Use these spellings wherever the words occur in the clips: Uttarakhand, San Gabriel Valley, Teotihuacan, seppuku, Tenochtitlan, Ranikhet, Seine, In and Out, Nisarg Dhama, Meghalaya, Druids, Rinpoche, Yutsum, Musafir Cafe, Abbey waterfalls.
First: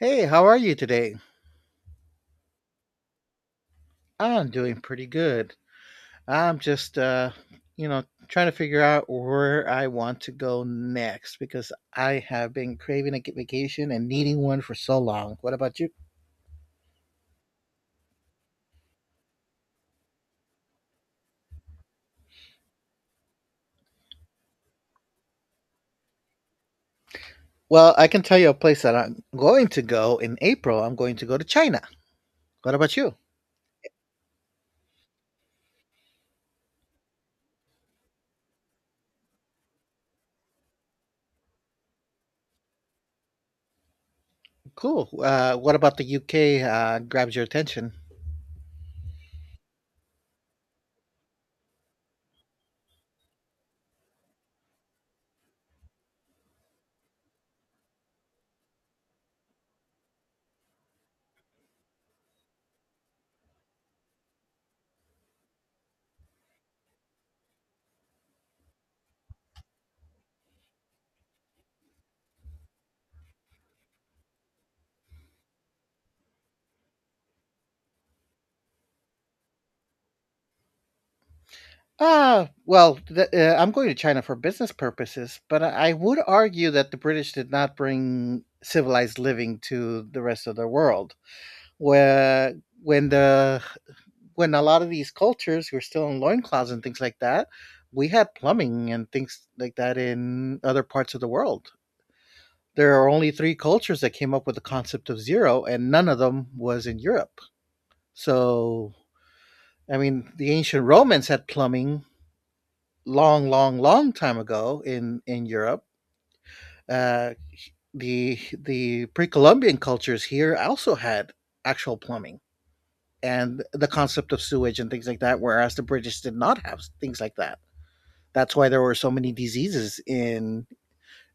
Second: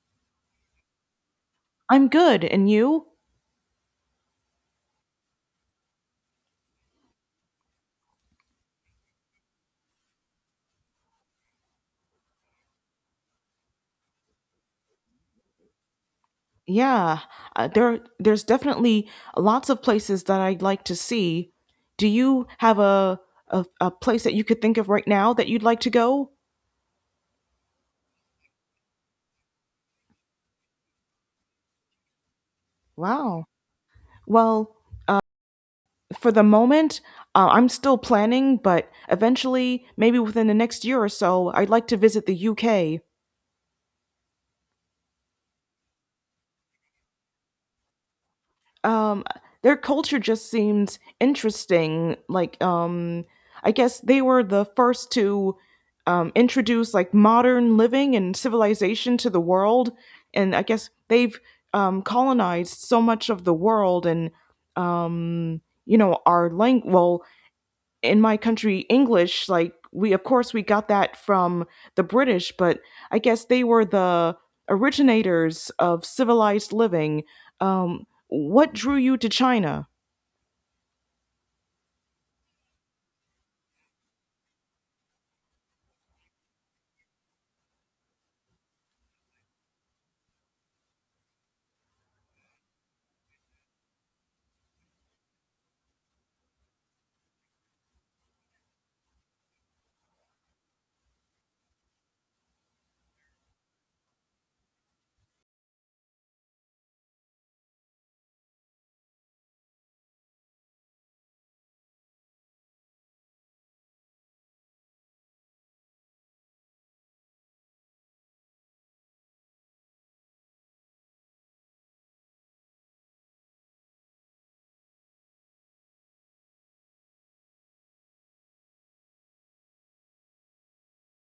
Hey, how are you today? I'm good, and you? I'm doing pretty good. I'm just, trying to figure out where I want to go next because I have been craving a vacation and needing one for so long. What about you? Yeah, there's definitely lots of places that I'd like to see. Do you have a place that you could think of right now that you'd like to go? Well, I can tell you a place that I'm going to go in April. I'm going to go to China. What about you? Wow. Well, for the moment, I'm still planning, but eventually, maybe within the next year or so, I'd like to visit the UK. Cool. What about the UK grabs your attention? um their culture just seemed interesting, like, I guess they were the first to introduce, like, modern living and civilization to the world. And I guess they've colonized so much of the world, and um you know, our language, well, in my country English, like, we, of course, we got that from the British. But I guess they were the originators of civilized living. What drew you to China? Ah, well, I'm going to China for business purposes, but I would argue that the British did not bring civilized living to the rest of the world. Where when the When a lot of these cultures were still in loincloths and things like that, we had plumbing and things like that in other parts of the world. There are only three cultures that came up with the concept of zero, and none of them was in Europe. So, I mean, the ancient Romans had plumbing long, long, long time ago in Europe. Uh, the pre-Columbian cultures here also had actual plumbing and the concept of sewage and things like that, whereas the British did not have things like that. That's why there were so many diseases in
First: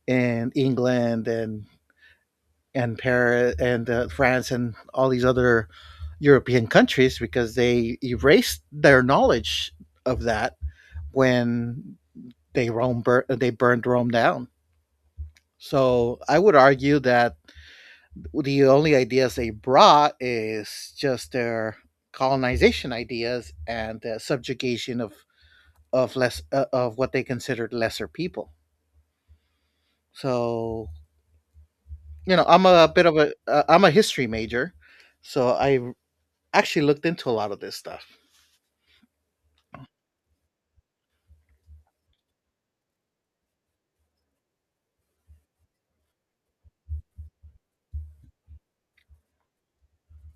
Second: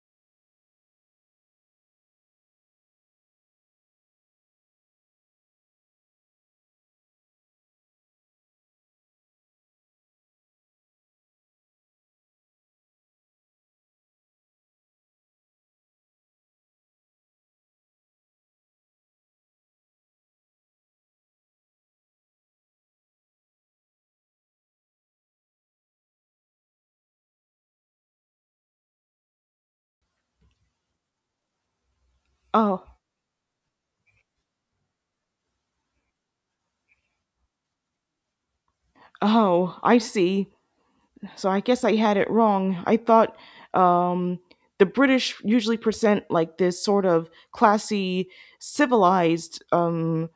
England and Paris and France and all these other European countries because they erased their knowledge of that when they burned Rome down. So I would argue that the only ideas they brought is just their colonization ideas and the subjugation of less of what they considered lesser people. So you know, I'm Oh, a bit of a I'm a history major, so I actually looked into a lot of this stuff. oh, I see. So I guess I had it wrong. I thought um, the British usually present like this sort of classy, civilized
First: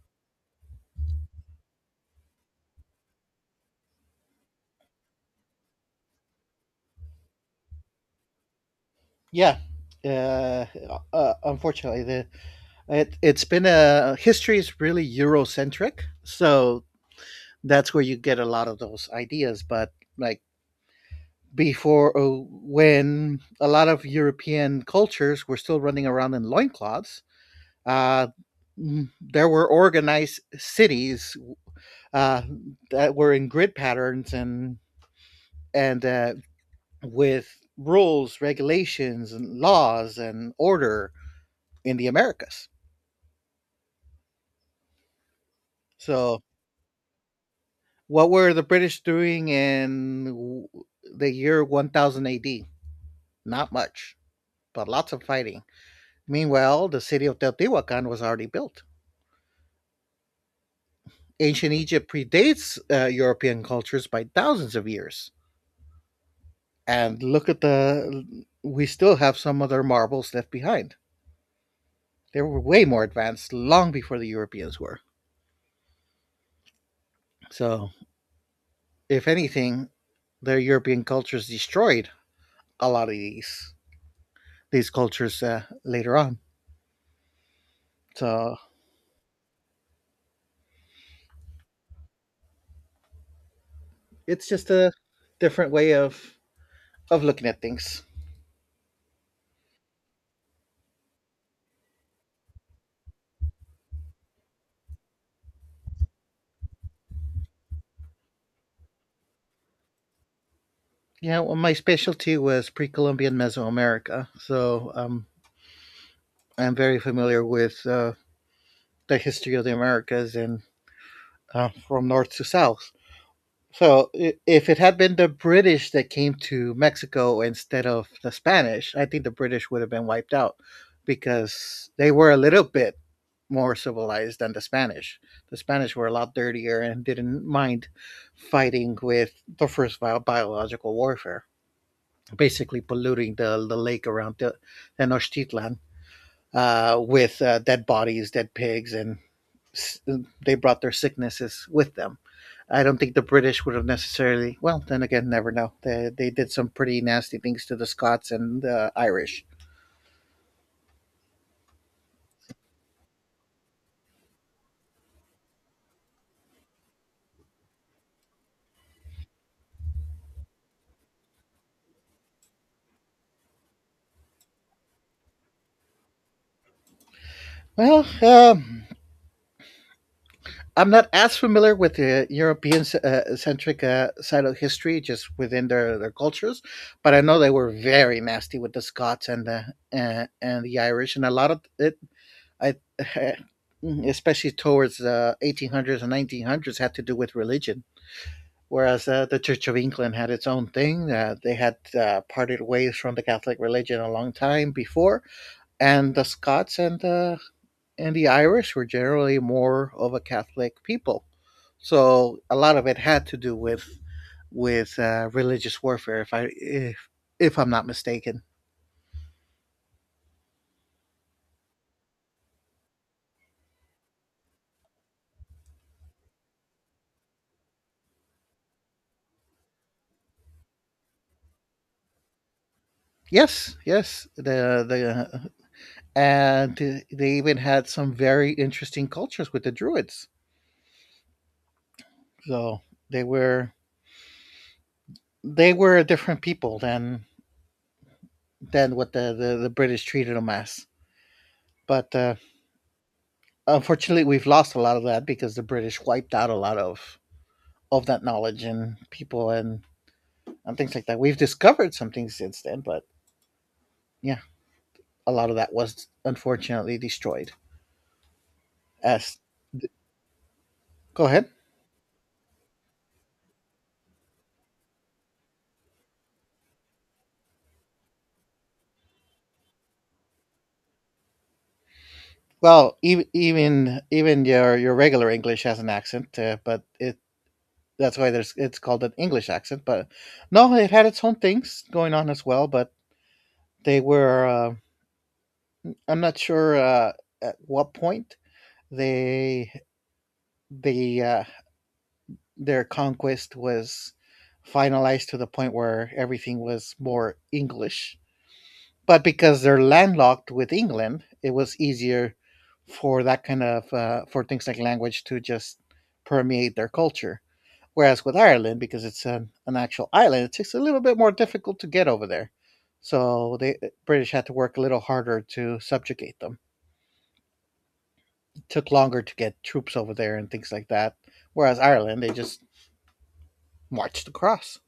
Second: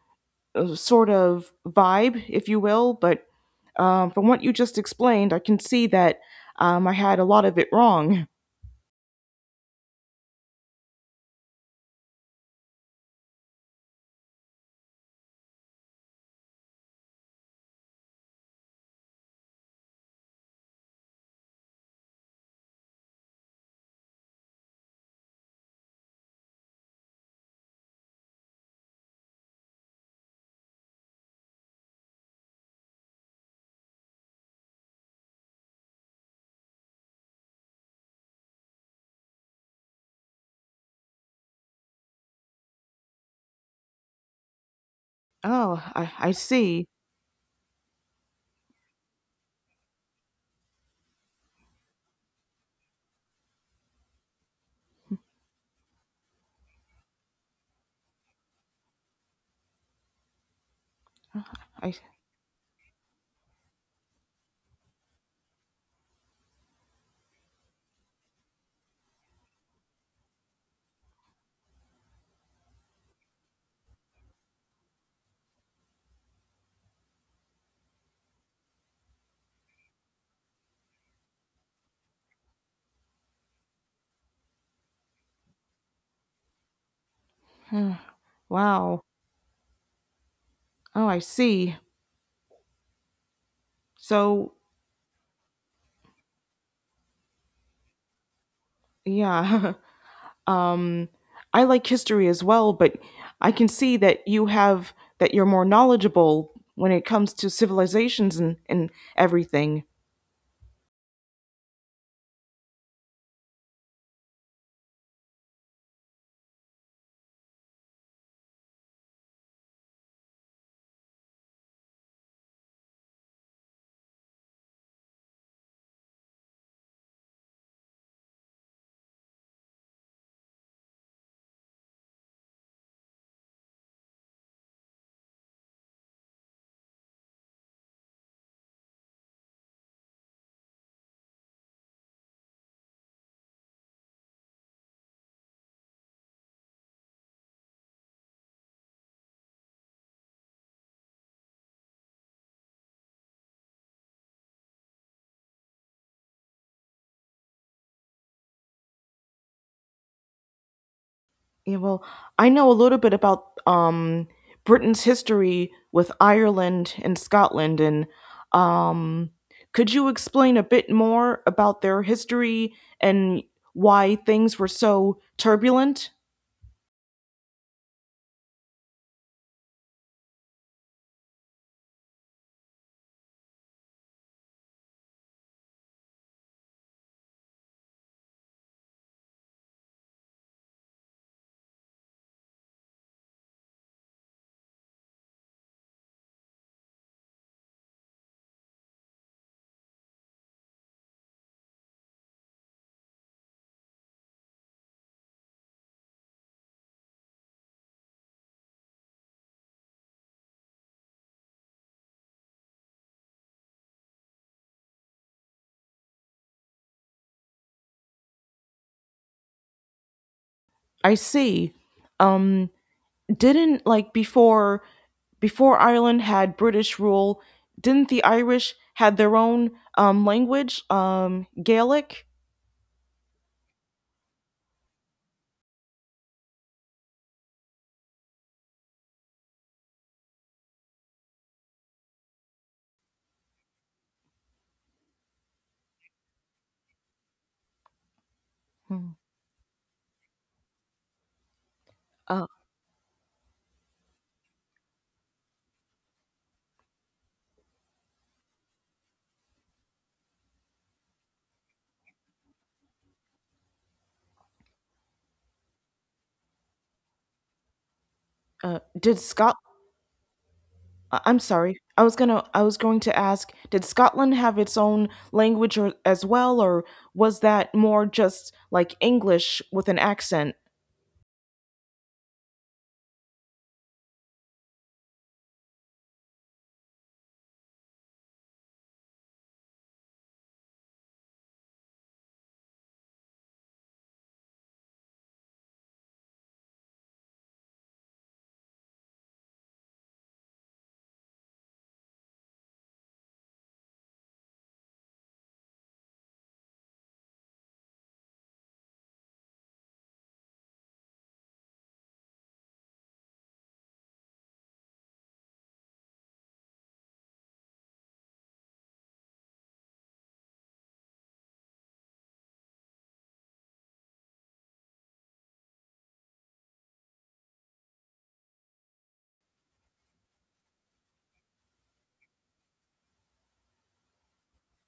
sort of vibe, if you will, but from what you just explained, I can see that I had a lot of it wrong. Yeah. Uh, Unfortunately, it's been a history is really Eurocentric, so that's where you get a lot of those ideas. But like before when a lot of European cultures were still running around in loincloths, uh, there were organized cities uh, that were in grid patterns and with rules, regulations, and laws and order in the Americas. Oh, I So, see. what were the British doing in the year 1000 AD? Not much, but lots of fighting. Meanwhile, the city of Teotihuacan was already built. Ancient I Egypt predates European cultures by thousands of years. And look at the, we still have some of their marbles left behind. They were way more advanced long before the Europeans were. So, if anything, their European cultures destroyed a lot of these cultures later on. So wow. Oh, I see. it's So just a different way of looking at things. yeah. um, I like history as well, but I can see that you have that you're more knowledgeable when it comes to civilizations and everything. Yeah, well, my specialty was pre-Columbian Mesoamerica, so I'm very familiar with the history of the Americas and from north to south. So if it had been the British that came to Mexico instead of the Spanish, I think the British would have been wiped out because they were a little bit more civilized than the Spanish. The Spanish were a lot dirtier and didn't mind fighting with the first biological warfare, basically polluting the lake around the Tenochtitlan with dead bodies, dead pigs, and they brought their sicknesses with them. I don't think the British would have necessarily. Well, then again, never know. They did some pretty nasty things to the Scots and the Irish. Yeah, well, I know a little bit about Britain's history with Ireland and Scotland, and um, could you explain a bit more about their history and why things were so turbulent? Well, I'm not as familiar with the European centric side of history, just within their cultures, but I know they were very nasty with the Scots and the Irish, and a lot of it, I especially towards the 1800s and 1900s, had to do with religion. Whereas the Church of England had its own thing. They had parted ways from the Catholic religion a long time before, and the Scots and the Irish were generally more of a Catholic people. So a lot of it had to do with religious warfare, if I'm not mistaken. I see. Um, didn't, like, before Ireland had British rule, didn't the Irish had their own language, Gaelic? Yes, yes. And they even had some very interesting cultures with the Druids. So they were they were a different people than Hmm. The British treated them as. But Uh, unfortunately, we've lost a lot of that because the British wiped out a lot of that knowledge and people and things like that. We've discovered some things since then, but yeah, a lot of that was unfortunately destroyed. Did As Scotland I- go I'm ahead. sorry. I was gonna. I was going to ask. Did Scotland have its own language or, as well, or was that more just like English with an accent? Well, even your regular English has an accent, but it that's why there's it's called an English accent. But no, it had its own things going on as well. But they were I'm not sure at what point they they their conquest was finalized to the point where everything was more English. But because they're landlocked with England, it was easier for that kind of for things like language to just permeate their culture. Whereas with Ireland, because it's an actual island, it's just a little bit more difficult to get over there. So the British had to work a little harder to subjugate them. It took longer to get troops over there and things like that. Whereas Ireland, they just march to cross.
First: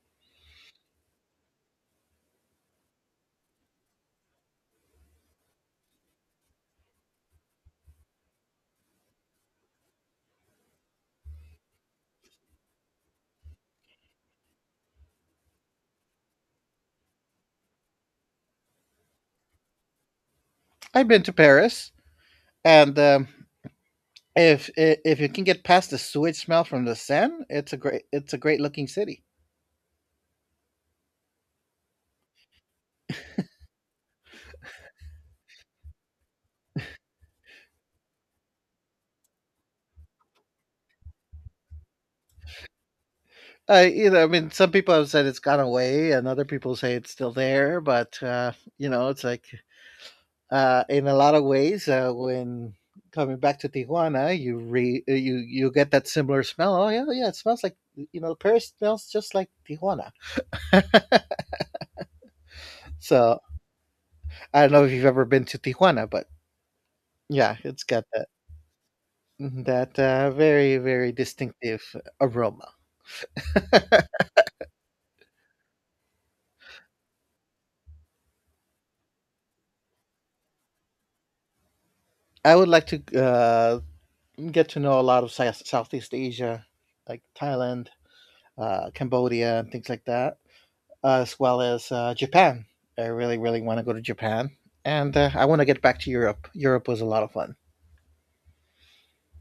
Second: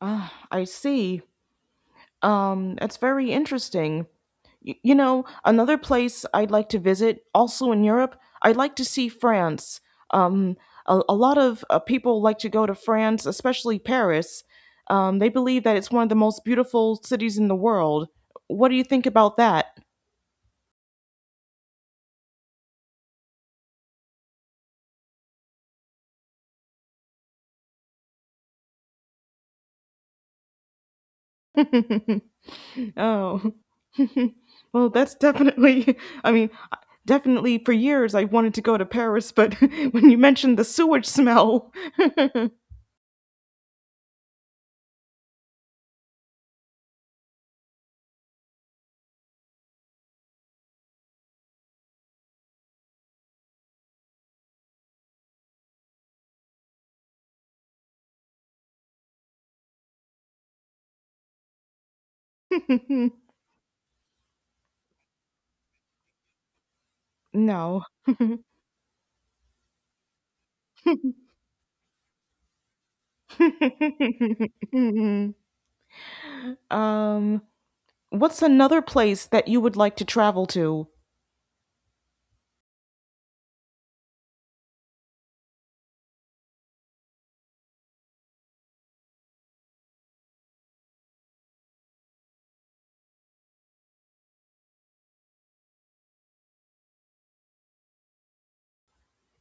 Ah, I see. That's very interesting. Y- you know, another place I'd like to visit, also in Europe, I'd like to see France. Um, a lot of people like to go to France, especially Paris. They believe that it's one of the most beautiful cities in the world. What do you think about that? I've been to Paris, and if you can get past the sewage smell from the Seine, it's a great looking city. Oh, well, that's definitely, I mean, I- definitely for years I wanted to go to Paris, but when you mentioned the sewage smell, You know, I mean, some people have said it's gone away, and other people say it's still there. But you know, it's like in a lot of ways when coming back to Tijuana, you get that similar smell. Oh yeah, yeah, it smells like you know Paris smells just like Tijuana. So I don't know if you've ever been to Tijuana, but yeah, no. it's got that. That very, very distinctive aroma. Um, what's another place that you would like to travel to? I would like to get to know a lot of Southeast Asia, like Thailand, Cambodia, and things like that, as well as Japan. I really, really want to go to Japan, and I want to get back to Europe. Europe was a lot of fun.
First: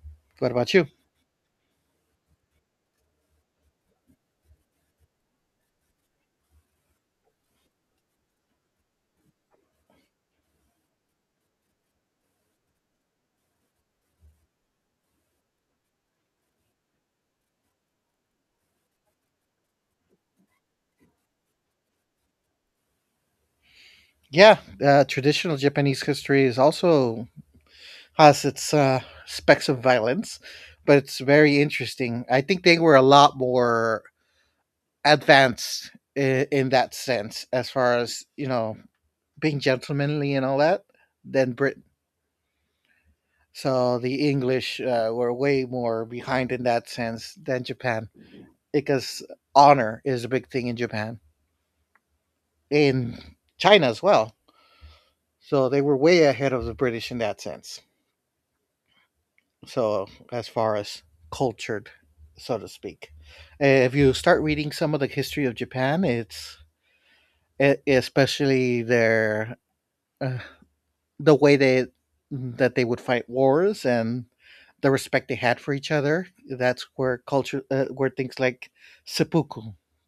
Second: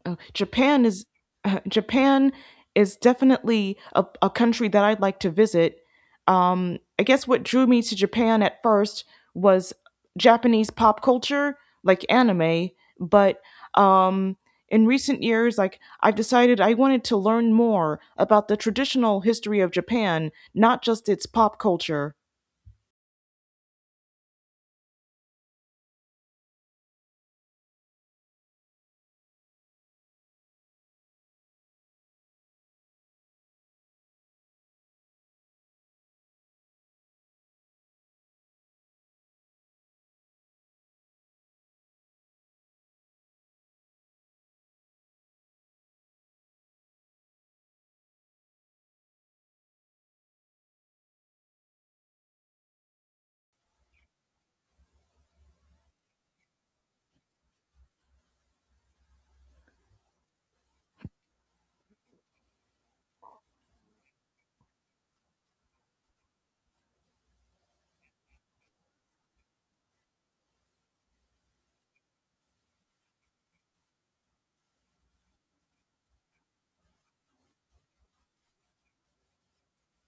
Uh, What about Japan you? is Japan is definitely a country that I'd like to visit. I guess what drew me to Japan at first was Japanese pop culture, like anime. But um, in recent years, like, I've decided I wanted to learn more about the traditional history of Japan, not just its pop culture. Yeah, traditional Japanese history is also has its specks of violence, but it's very interesting. I think they were a lot more advanced in that sense as far as you know being gentlemanly and all that than Britain. So the English were way more behind in that sense than Japan because honor is a big thing in Japan, in China as well. So they were way ahead of the British in that sense. So as far as cultured, so to speak, if you start reading some of the history of Japan, especially their uh, the way they that they would fight wars and the respect they had for each other. That's where culture, where things like seppuku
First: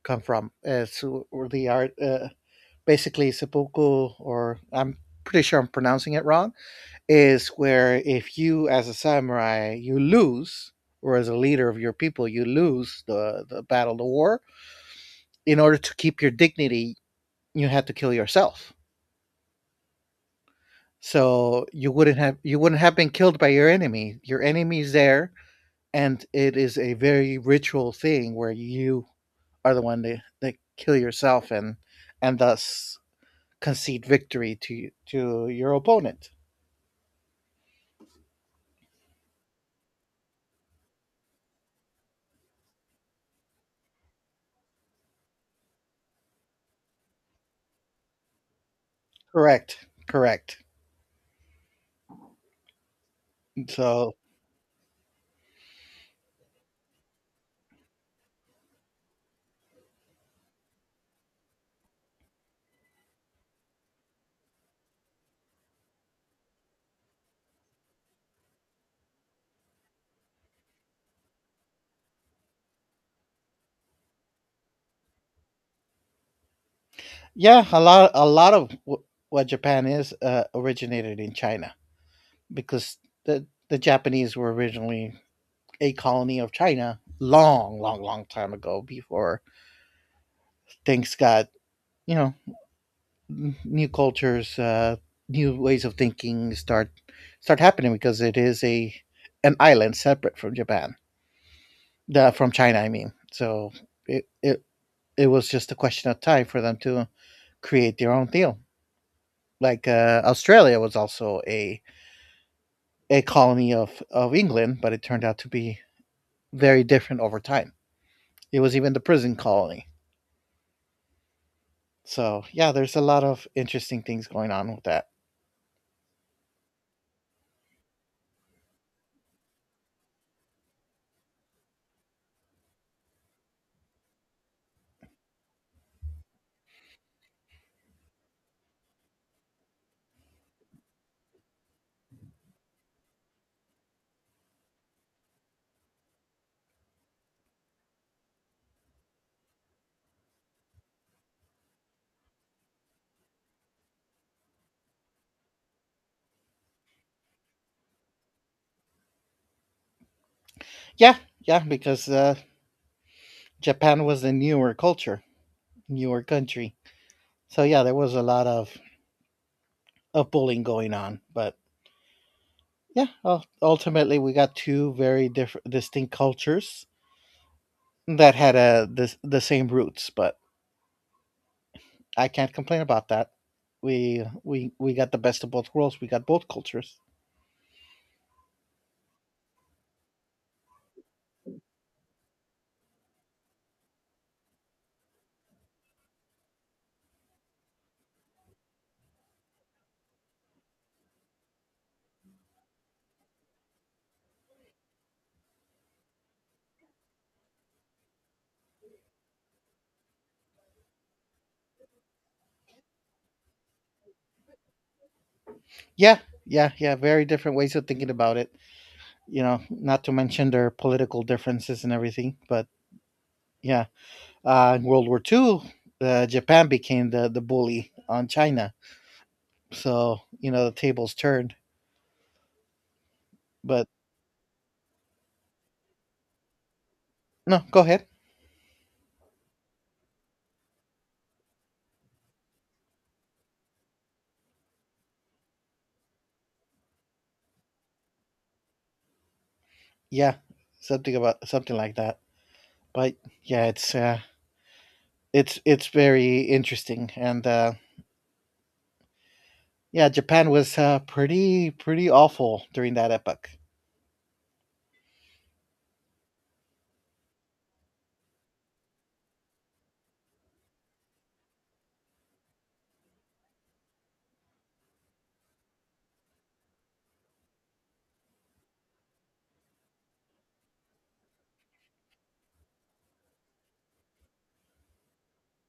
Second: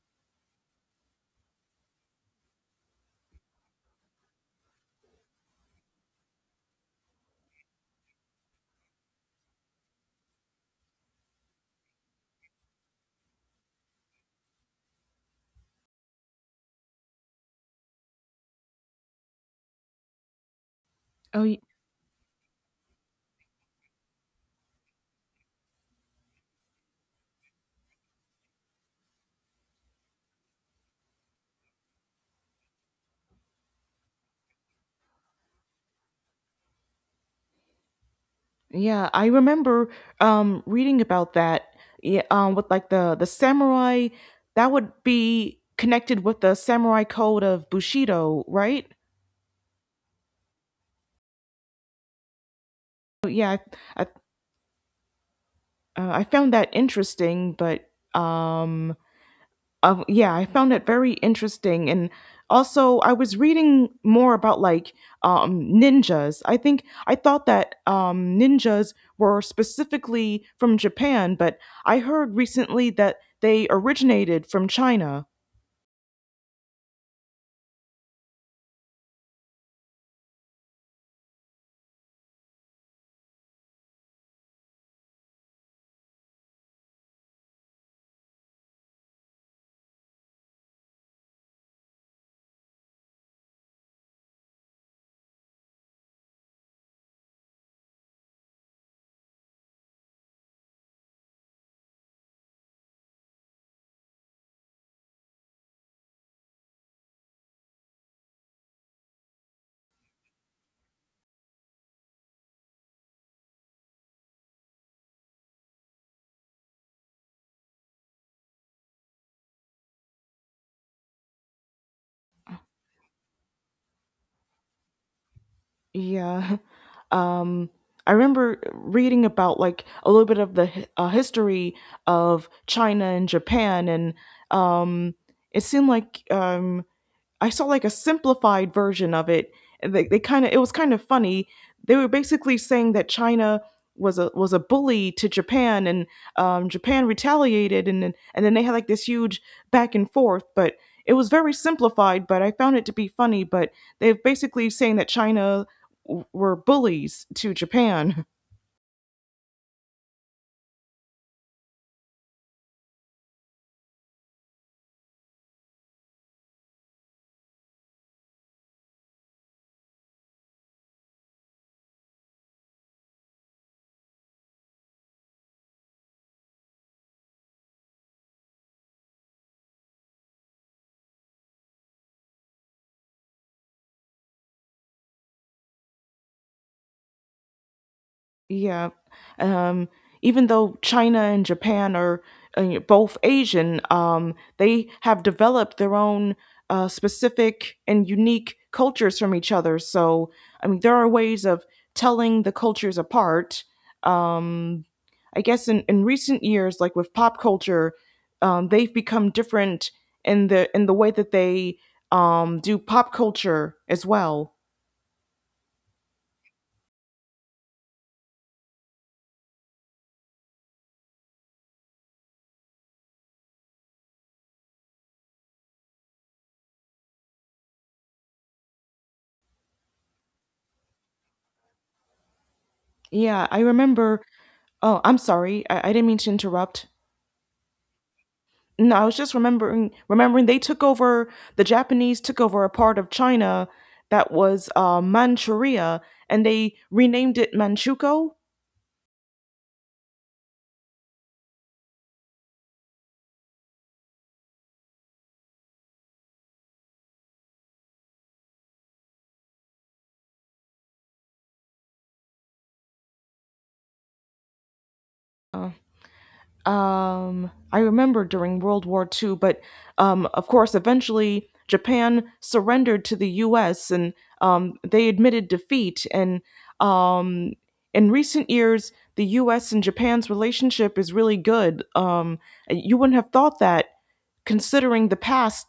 come from. So or the art, basically seppuku, or I'm pretty sure I'm pronouncing it wrong, is where if you as a samurai you lose, or as a leader of your people you lose the battle, the war. In order to keep your dignity, you had to kill yourself. Oh, So you wouldn't have been killed by your enemy. Your enemy's there, and it is a very ritual thing where you are the one that kill yourself and thus concede victory to your opponent. yeah, I remember reading about that. Yeah, um, with like the samurai that would be connected with the samurai code of Bushido, right? Correct, correct. Yeah, I So I found that interesting, but um yeah, I found it very interesting. And also, I was reading more about, like, ninjas. I think I thought that, ninjas were specifically from Japan, but I heard recently that they originated from China. yeah, a lot of what Japan is originated in China because the Japanese were originally a colony of China long, long, long time ago before things got you know new cultures, new ways of thinking start happening because it is a an island separate from Japan, from China. I mean, so it, it it was just a question of time for them to create their own deal. Like Australia was also a colony of England, but it turned out to be very different over time. It was even the prison colony. So yeah, there's a lot of interesting things going on with that. Yeah. Um, I remember reading about, like, a little bit of the history of China and Japan, and um, it seemed like I saw like a simplified version of it. And they kind of, it was kind of funny. They were basically saying that China was a bully to Japan, and Japan retaliated, and then they had like this huge back and forth. But it was very simplified. But I found it to be funny. But they're basically saying that China w- were bullies to Japan. Yeah, yeah, because Japan was a newer culture your country. So yeah, there was a lot of bullying going on, but yeah, ultimately we got two very different, distinct cultures that had the same roots. But I can't complain about that. We got the best of both worlds. We got both cultures. Yeah. Um, even though China and Japan are both Asian, they have developed their own specific and unique cultures from each other. So, I mean, there are ways of telling the cultures apart. Um, I guess in recent years, like with pop culture, they've become different in the way that they do pop culture as well. Yeah, yeah, yeah. Very different ways of thinking about it. You know, not to mention their political differences and everything. But yeah, in World War Two, Japan became the bully on China. So you know the tables turned. Yeah, I But remember. Oh, I'm sorry. I didn't mean to interrupt. no, go ahead. No, I was just remembering they took over, the Japanese took over a part of China that was Manchuria, and they renamed it Manchukuo. Yeah, something like that. But yeah, it's It's very interesting, and yeah, Japan was pretty awful during that epoch. I remember during World War II, but of course, eventually Japan surrendered to the US, and they admitted defeat, and um in recent years, the US and Japan's relationship is really good. You wouldn't have thought that, considering the past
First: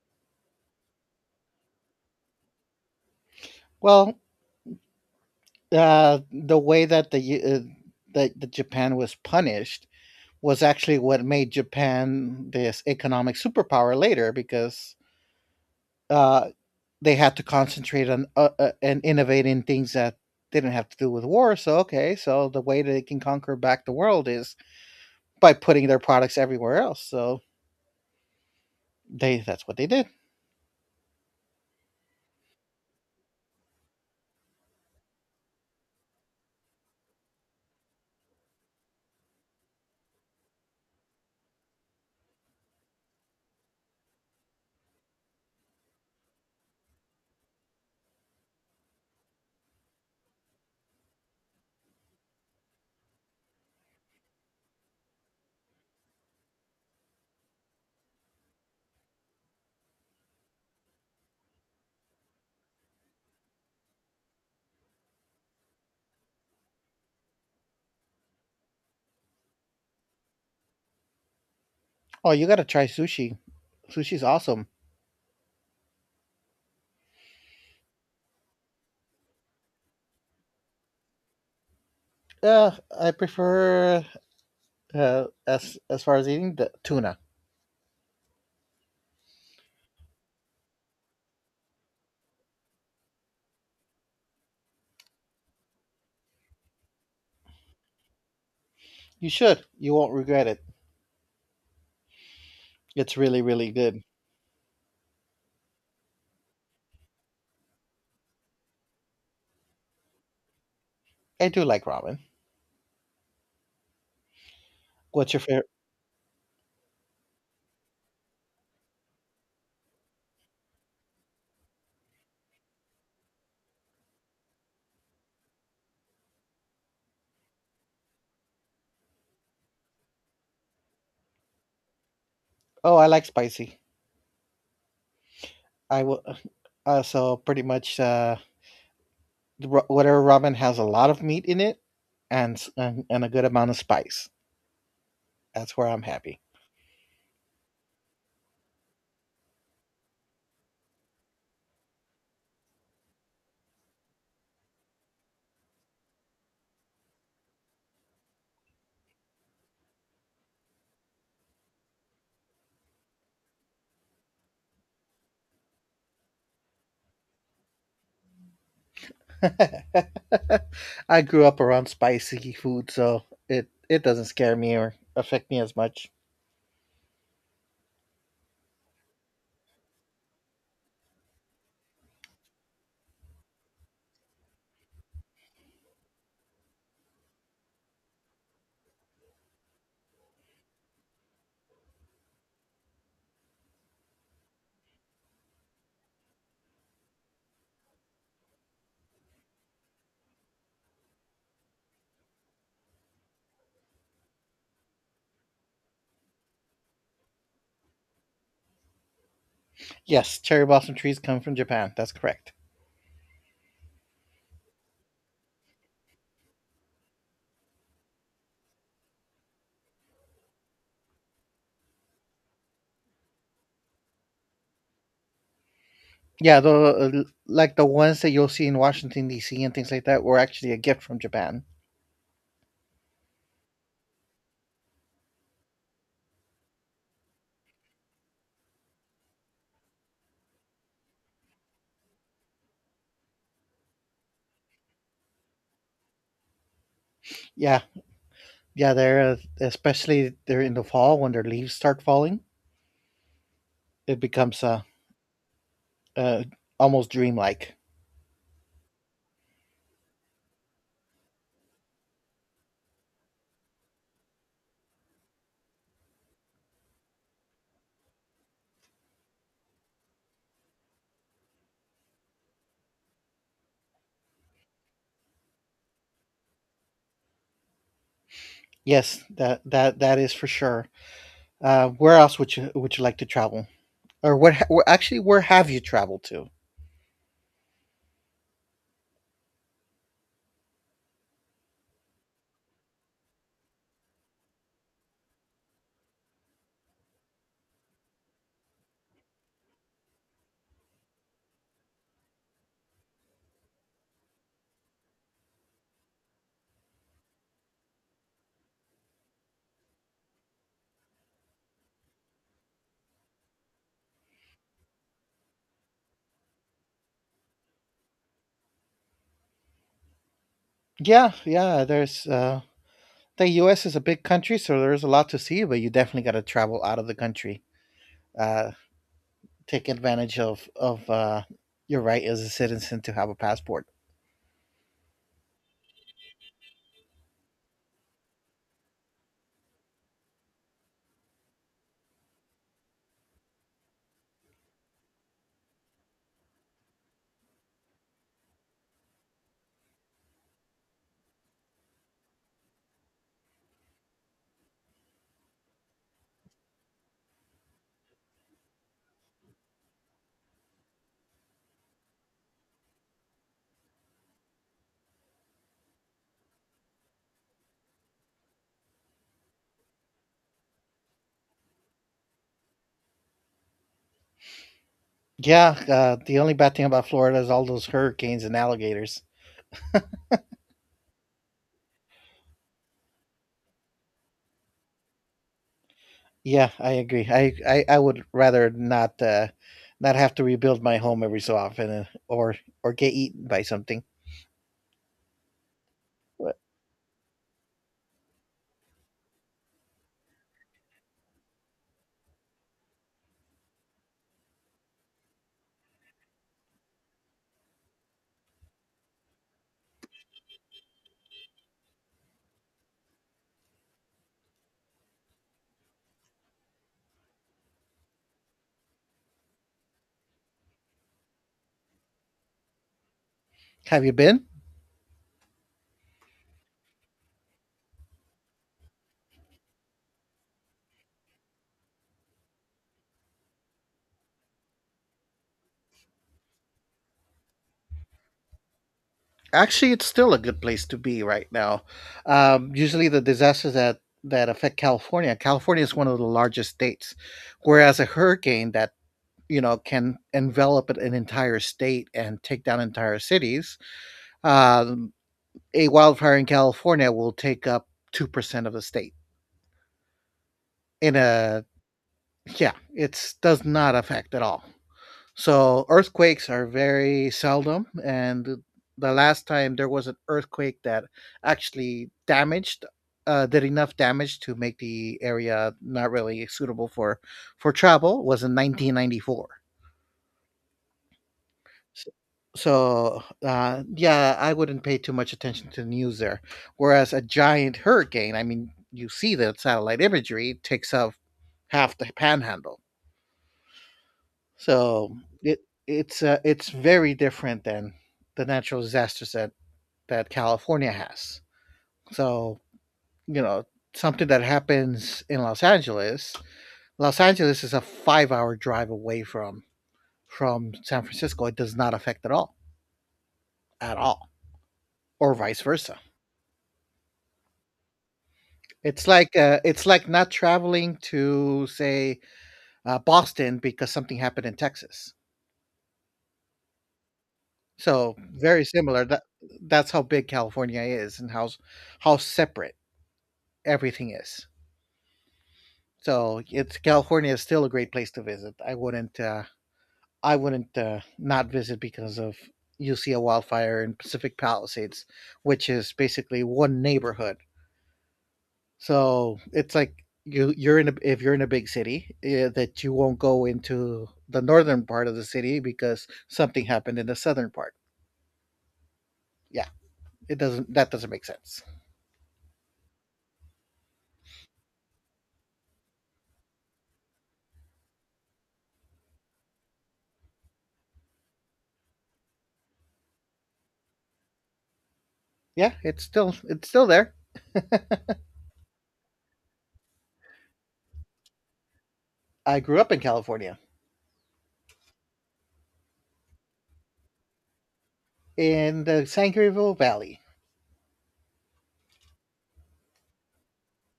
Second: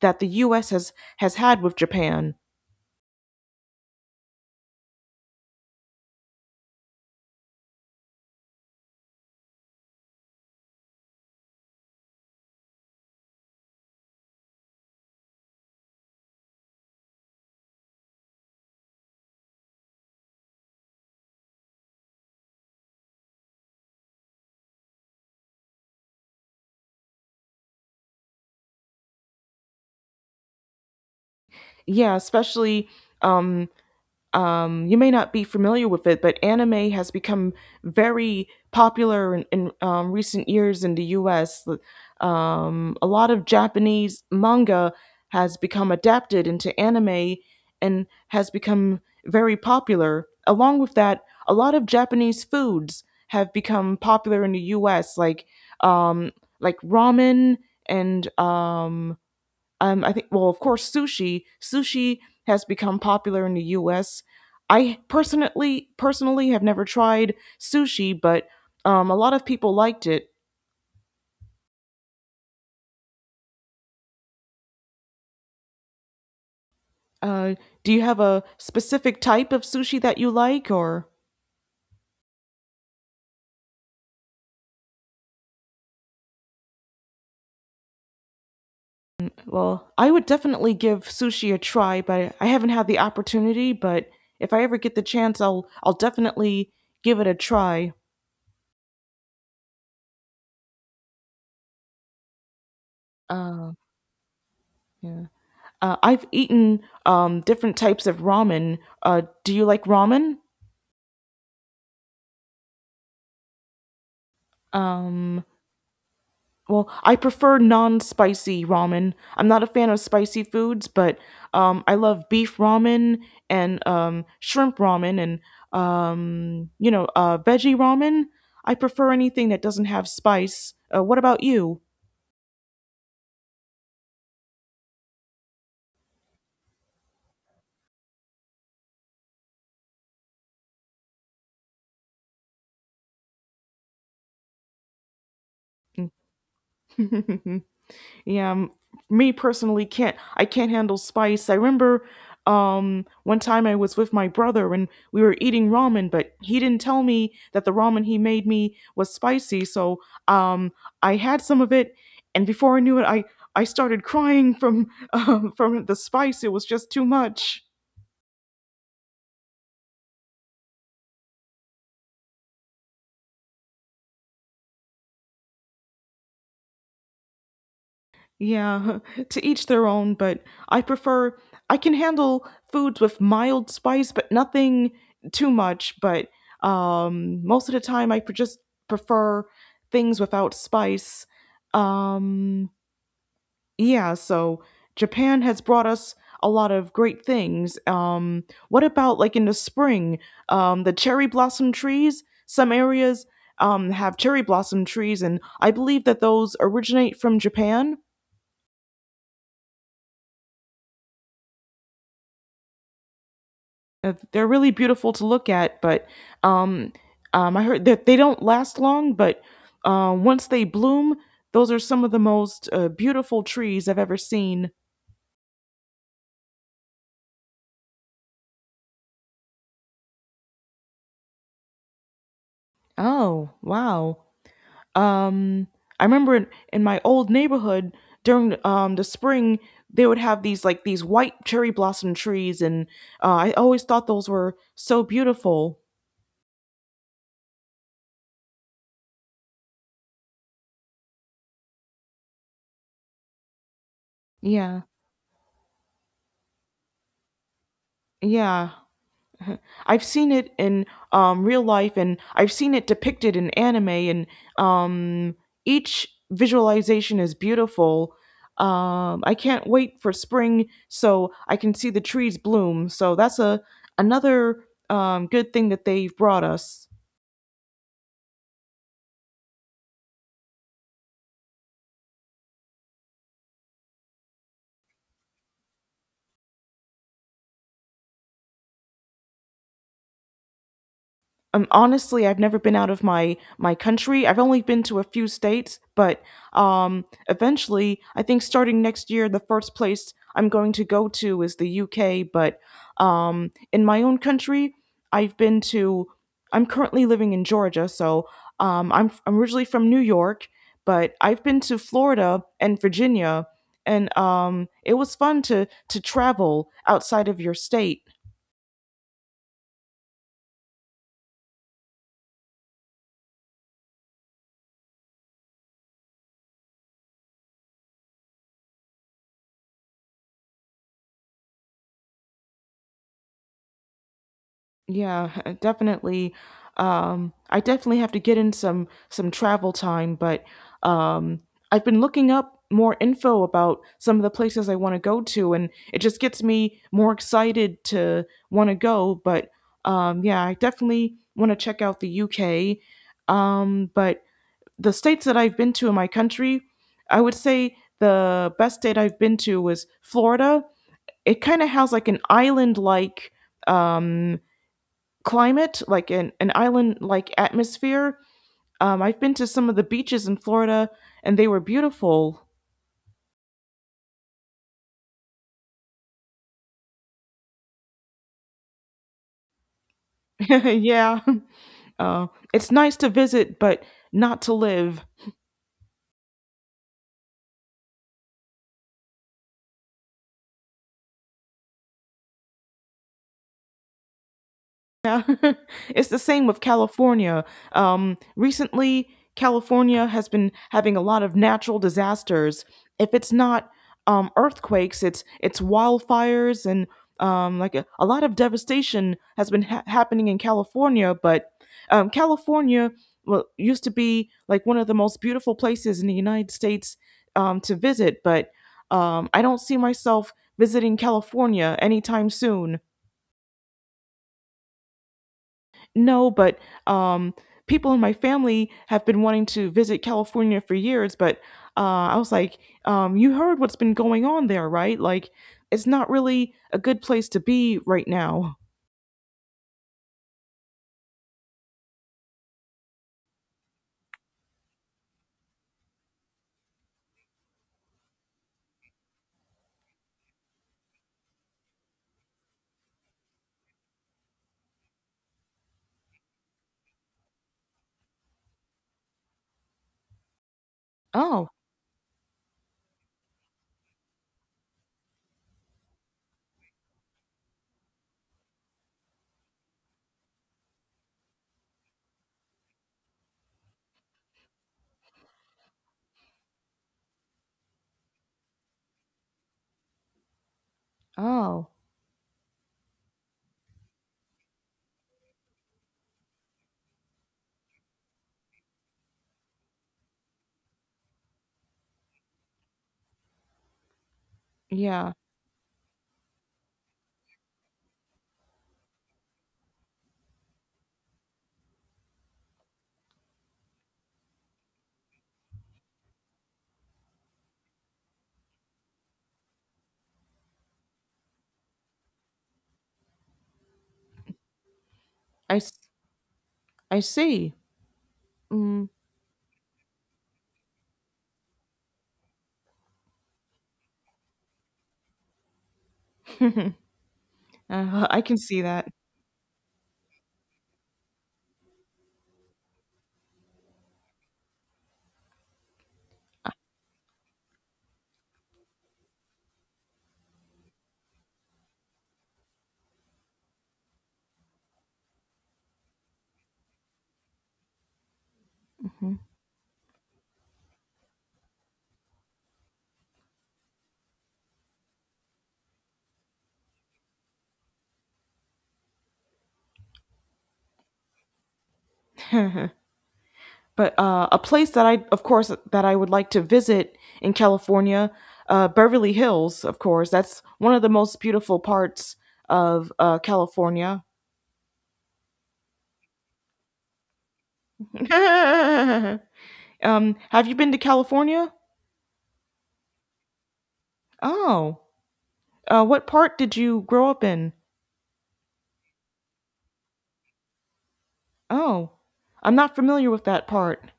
that the US has had with Japan. Well, the way that the Japan was punished was actually what made Japan this economic superpower later, because uh, they had to concentrate on and innovate in things that didn't have to do with war. So okay, so the way that they can conquer back the world is by putting their products everywhere else. So they that's what they did. Yeah, especially um you may not be familiar with it, but anime has become very popular in, recent years in the US. A lot of Japanese manga has become adapted into anime and has become very popular. Along with that, a lot of Japanese foods have become popular in the US, like, um, like ramen and I think, well, of course, sushi. Sushi has become popular in the US. I personally, personally, have never tried sushi, but a lot of people liked it. Oh, you gotta try sushi. Sushi's awesome. Uh, do you have a specific type of sushi that you like, or? Uh, I prefer as far as eating the tuna. Well, I would definitely give sushi a try, but I haven't had the opportunity. But if I ever get the chance, I'll definitely give it a try. You should. You won't regret it. It's really Uh, good. yeah. I've eaten different types of ramen. Do you like ramen? I do like ramen. What's your Um, favorite? well, I prefer non-spicy ramen. I'm not a fan of spicy foods, but I love beef ramen and shrimp ramen and you know, veggie ramen. I prefer anything that doesn't have spice. What about you? Oh, I like spicy. I will. So pretty much the whatever ramen has a lot of meat in it and, s- and a good amount of spice. That's where I'm happy. yeah m- Me personally, can't handle spice. I remember one time I was with my brother and we were eating ramen, but he didn't tell me that the ramen he made me was spicy, so um I had some of it, and before I knew it, I started crying from from the spice. It was just too much. I grew up around spicy food, so it doesn't scare me or affect me as much. Yeah, to each their own, but I prefer, I can handle foods with mild spice, but nothing too much, but most of the time I pre- just prefer things without spice. Um yeah, so Japan has brought us a lot of great things. Um, what about, like, in the spring, um, the cherry blossom trees? Some areas have cherry blossom trees, and I believe that those originate from Japan. Yes, cherry blossom trees come from Japan. That's correct. They're really beautiful to look at, but um, I heard that they don't last long, but once they bloom, those are some of the most beautiful trees I've ever seen. Yeah, the like the ones that you'll see in Washington D.C. and things like that were actually a gift from Japan. Oh, wow. Um, I remember in my old neighborhood during, the spring, they would have these, like, these white cherry blossom trees, and I always thought those were so beautiful. Yeah, yeah, they're especially they're in the fall when their leaves start falling. It becomes Yeah, uh almost dreamlike. yeah. I've seen it in real life, and I've seen it depicted in anime, and um, each visualization is beautiful. I can't wait for spring so I can see the trees bloom. So that's a another good thing that they've brought us. Yes, that is for sure. Where else would you like to travel, or what? Ha- wh- Actually, where have you traveled to? Um, honestly, I've never been out of my country. I've only been to a few states, but eventually, I think starting next year, the first place I'm going to go to is the UK. But in my own country, I've been to. I'm currently living in Georgia, so I'm originally from New York, but I've been to Florida and Virginia, and it was fun to travel outside of your state. Yeah, yeah. There's the U.S. is a big country, so there's a lot to see, but you definitely got to travel out of the country. Uh, take advantage of your right as a citizen to have a passport. Yeah, definitely. I definitely have to get in some travel time, but um, I've been looking up more info about some of the places I want to go to, and it just gets me more excited to want to go. But yeah, I definitely want to check out the UK. But the states that I've been to in my country, I would say the best state I've been to was Florida. It kind of has like an island like climate, like an island like atmosphere. I've been to some of the beaches in Florida, and they were beautiful. Yeah, the only bad thing about Florida is all those hurricanes and alligators. yeah. Uh, it's nice to visit, but not to live. Yeah, I agree. I would rather not not have to rebuild my home every so often, or get eaten by something. Yeah, it's the same But with California. Recently, California has been having a lot of natural disasters. If it's not earthquakes, it's wildfires, and like a lot of devastation has been happening in California. But California, well, used to be like one of the most beautiful places in the United States to visit. But I don't see myself visiting California anytime soon. have you been? No, but, um, people in my family have been wanting to visit California for years, but, uh, I was like, "You heard what's been going on there, right? Like, it's not really a good place to be right now." Actually, it's still a good place to be right now. Usually, the disasters that affect California, California is one of the largest states, whereas a hurricane that you know can envelop an entire state and take down entire cities, um, a wildfire in California will take up 2% of the state. In Oh, a yeah, it's does not affect at all. So earthquakes are very seldom, and the last time there was an earthquake that actually damaged, did enough damage to make the area not really suitable for travel was in 1994. oh, S- So yeah, I wouldn't pay too much attention to the news there. Whereas a giant hurricane, I mean, you see the satellite imagery takes up half the panhandle. yeah. So it it's very different than the natural disasters that California has. So you know something that happens in Los Angeles. Los Angeles is a 5 hour drive away from San Francisco. It does not affect at all, or I vice s versa. I see. Mm, It's like not traveling to say Boston because something happened in Texas. uh, So I can see very that. similar. That's how big California is and how separate everything is. So it's California is still a great place to visit. I wouldn't not visit because of you see a wildfire in Pacific Palisades, which is basically one neighborhood. So it's like you're in a, if you're in a big city that you won't go into the northern part of the city because something happened in the southern part. Yeah, it doesn't that doesn't make sense. But, a place that I would like to visit in California, Beverly Hills, of course, that's one of the most beautiful parts of, California. Yeah, it's still there. Have you been to California? I grew up in California Oh. What part did you grow up in? in the San Gabriel Valley. Oh. I'm not familiar with that part.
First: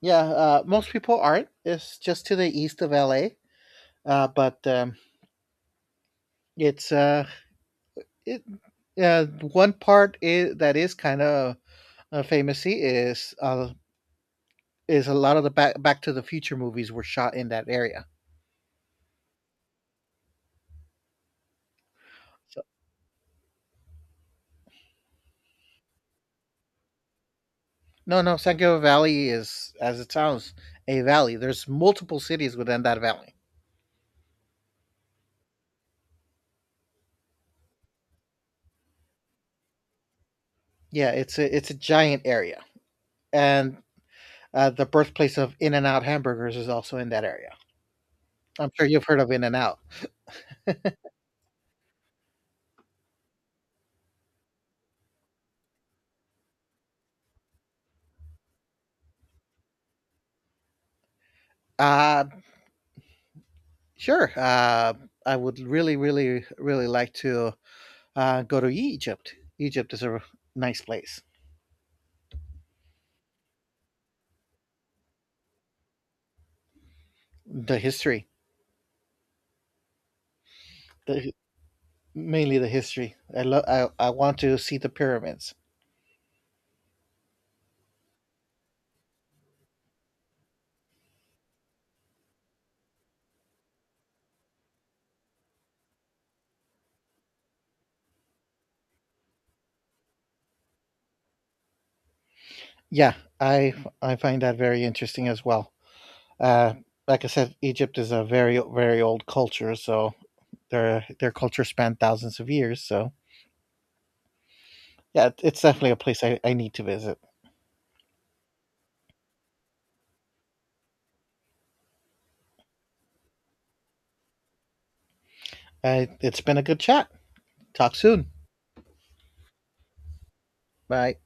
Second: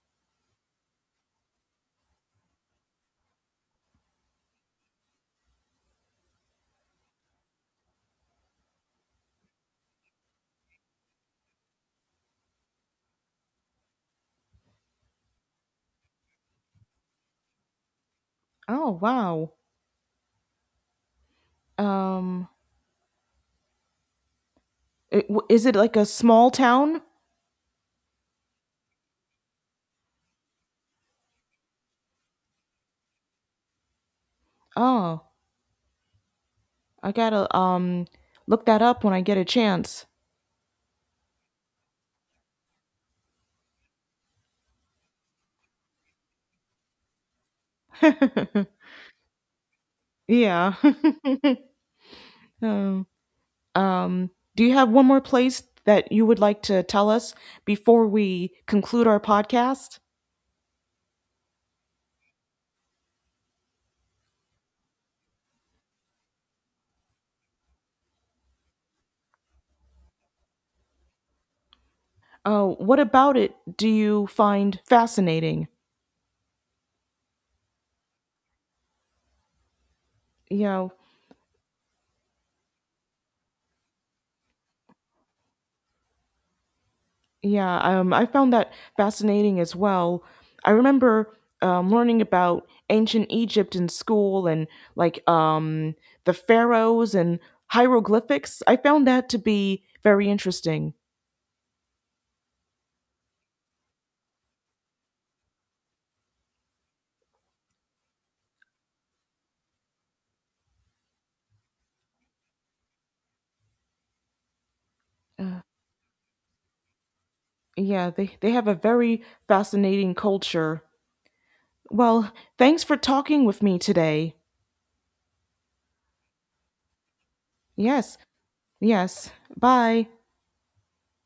Yeah, most people aren't. It's just to the east of LA, but it's uh, it, uh, one part is, that is kind of famousy is a lot of the Back to the Future movies were shot in that area. Oh, wow. Um, So is it like a small town? no, no, San Gabriel Valley is as it sounds a valley. There's multiple cities within that valley. Oh, I gotta, look that up when I get a chance. Yeah, it's a giant area, and the birthplace of In and Out hamburgers is also in that area. I'm sure you've heard of In and Out. yeah. um, um, do you have one more place that you would like to tell us before we conclude our podcast? Uh, Sure. I would really like to go to Egypt. Egypt is a nice place. What about it do you find fascinating? The history, Yeah, the, mainly the history. I love. I want to see the pyramids. yeah. I found that fascinating as well. I remember learning about ancient Egypt in school, and like, the pharaohs and hieroglyphics. I found that to be very interesting. Yeah, I I find that very interesting as well. Uh, like I said, Egypt is a very old culture, so their culture spanned thousands of years. So yeah, Uh, it's definitely a place I need to visit. yeah, they have a very fascinating culture. Well, thanks for talking with me today. It's been a good chat. Talk Yes, soon. yes. Bye. Bye.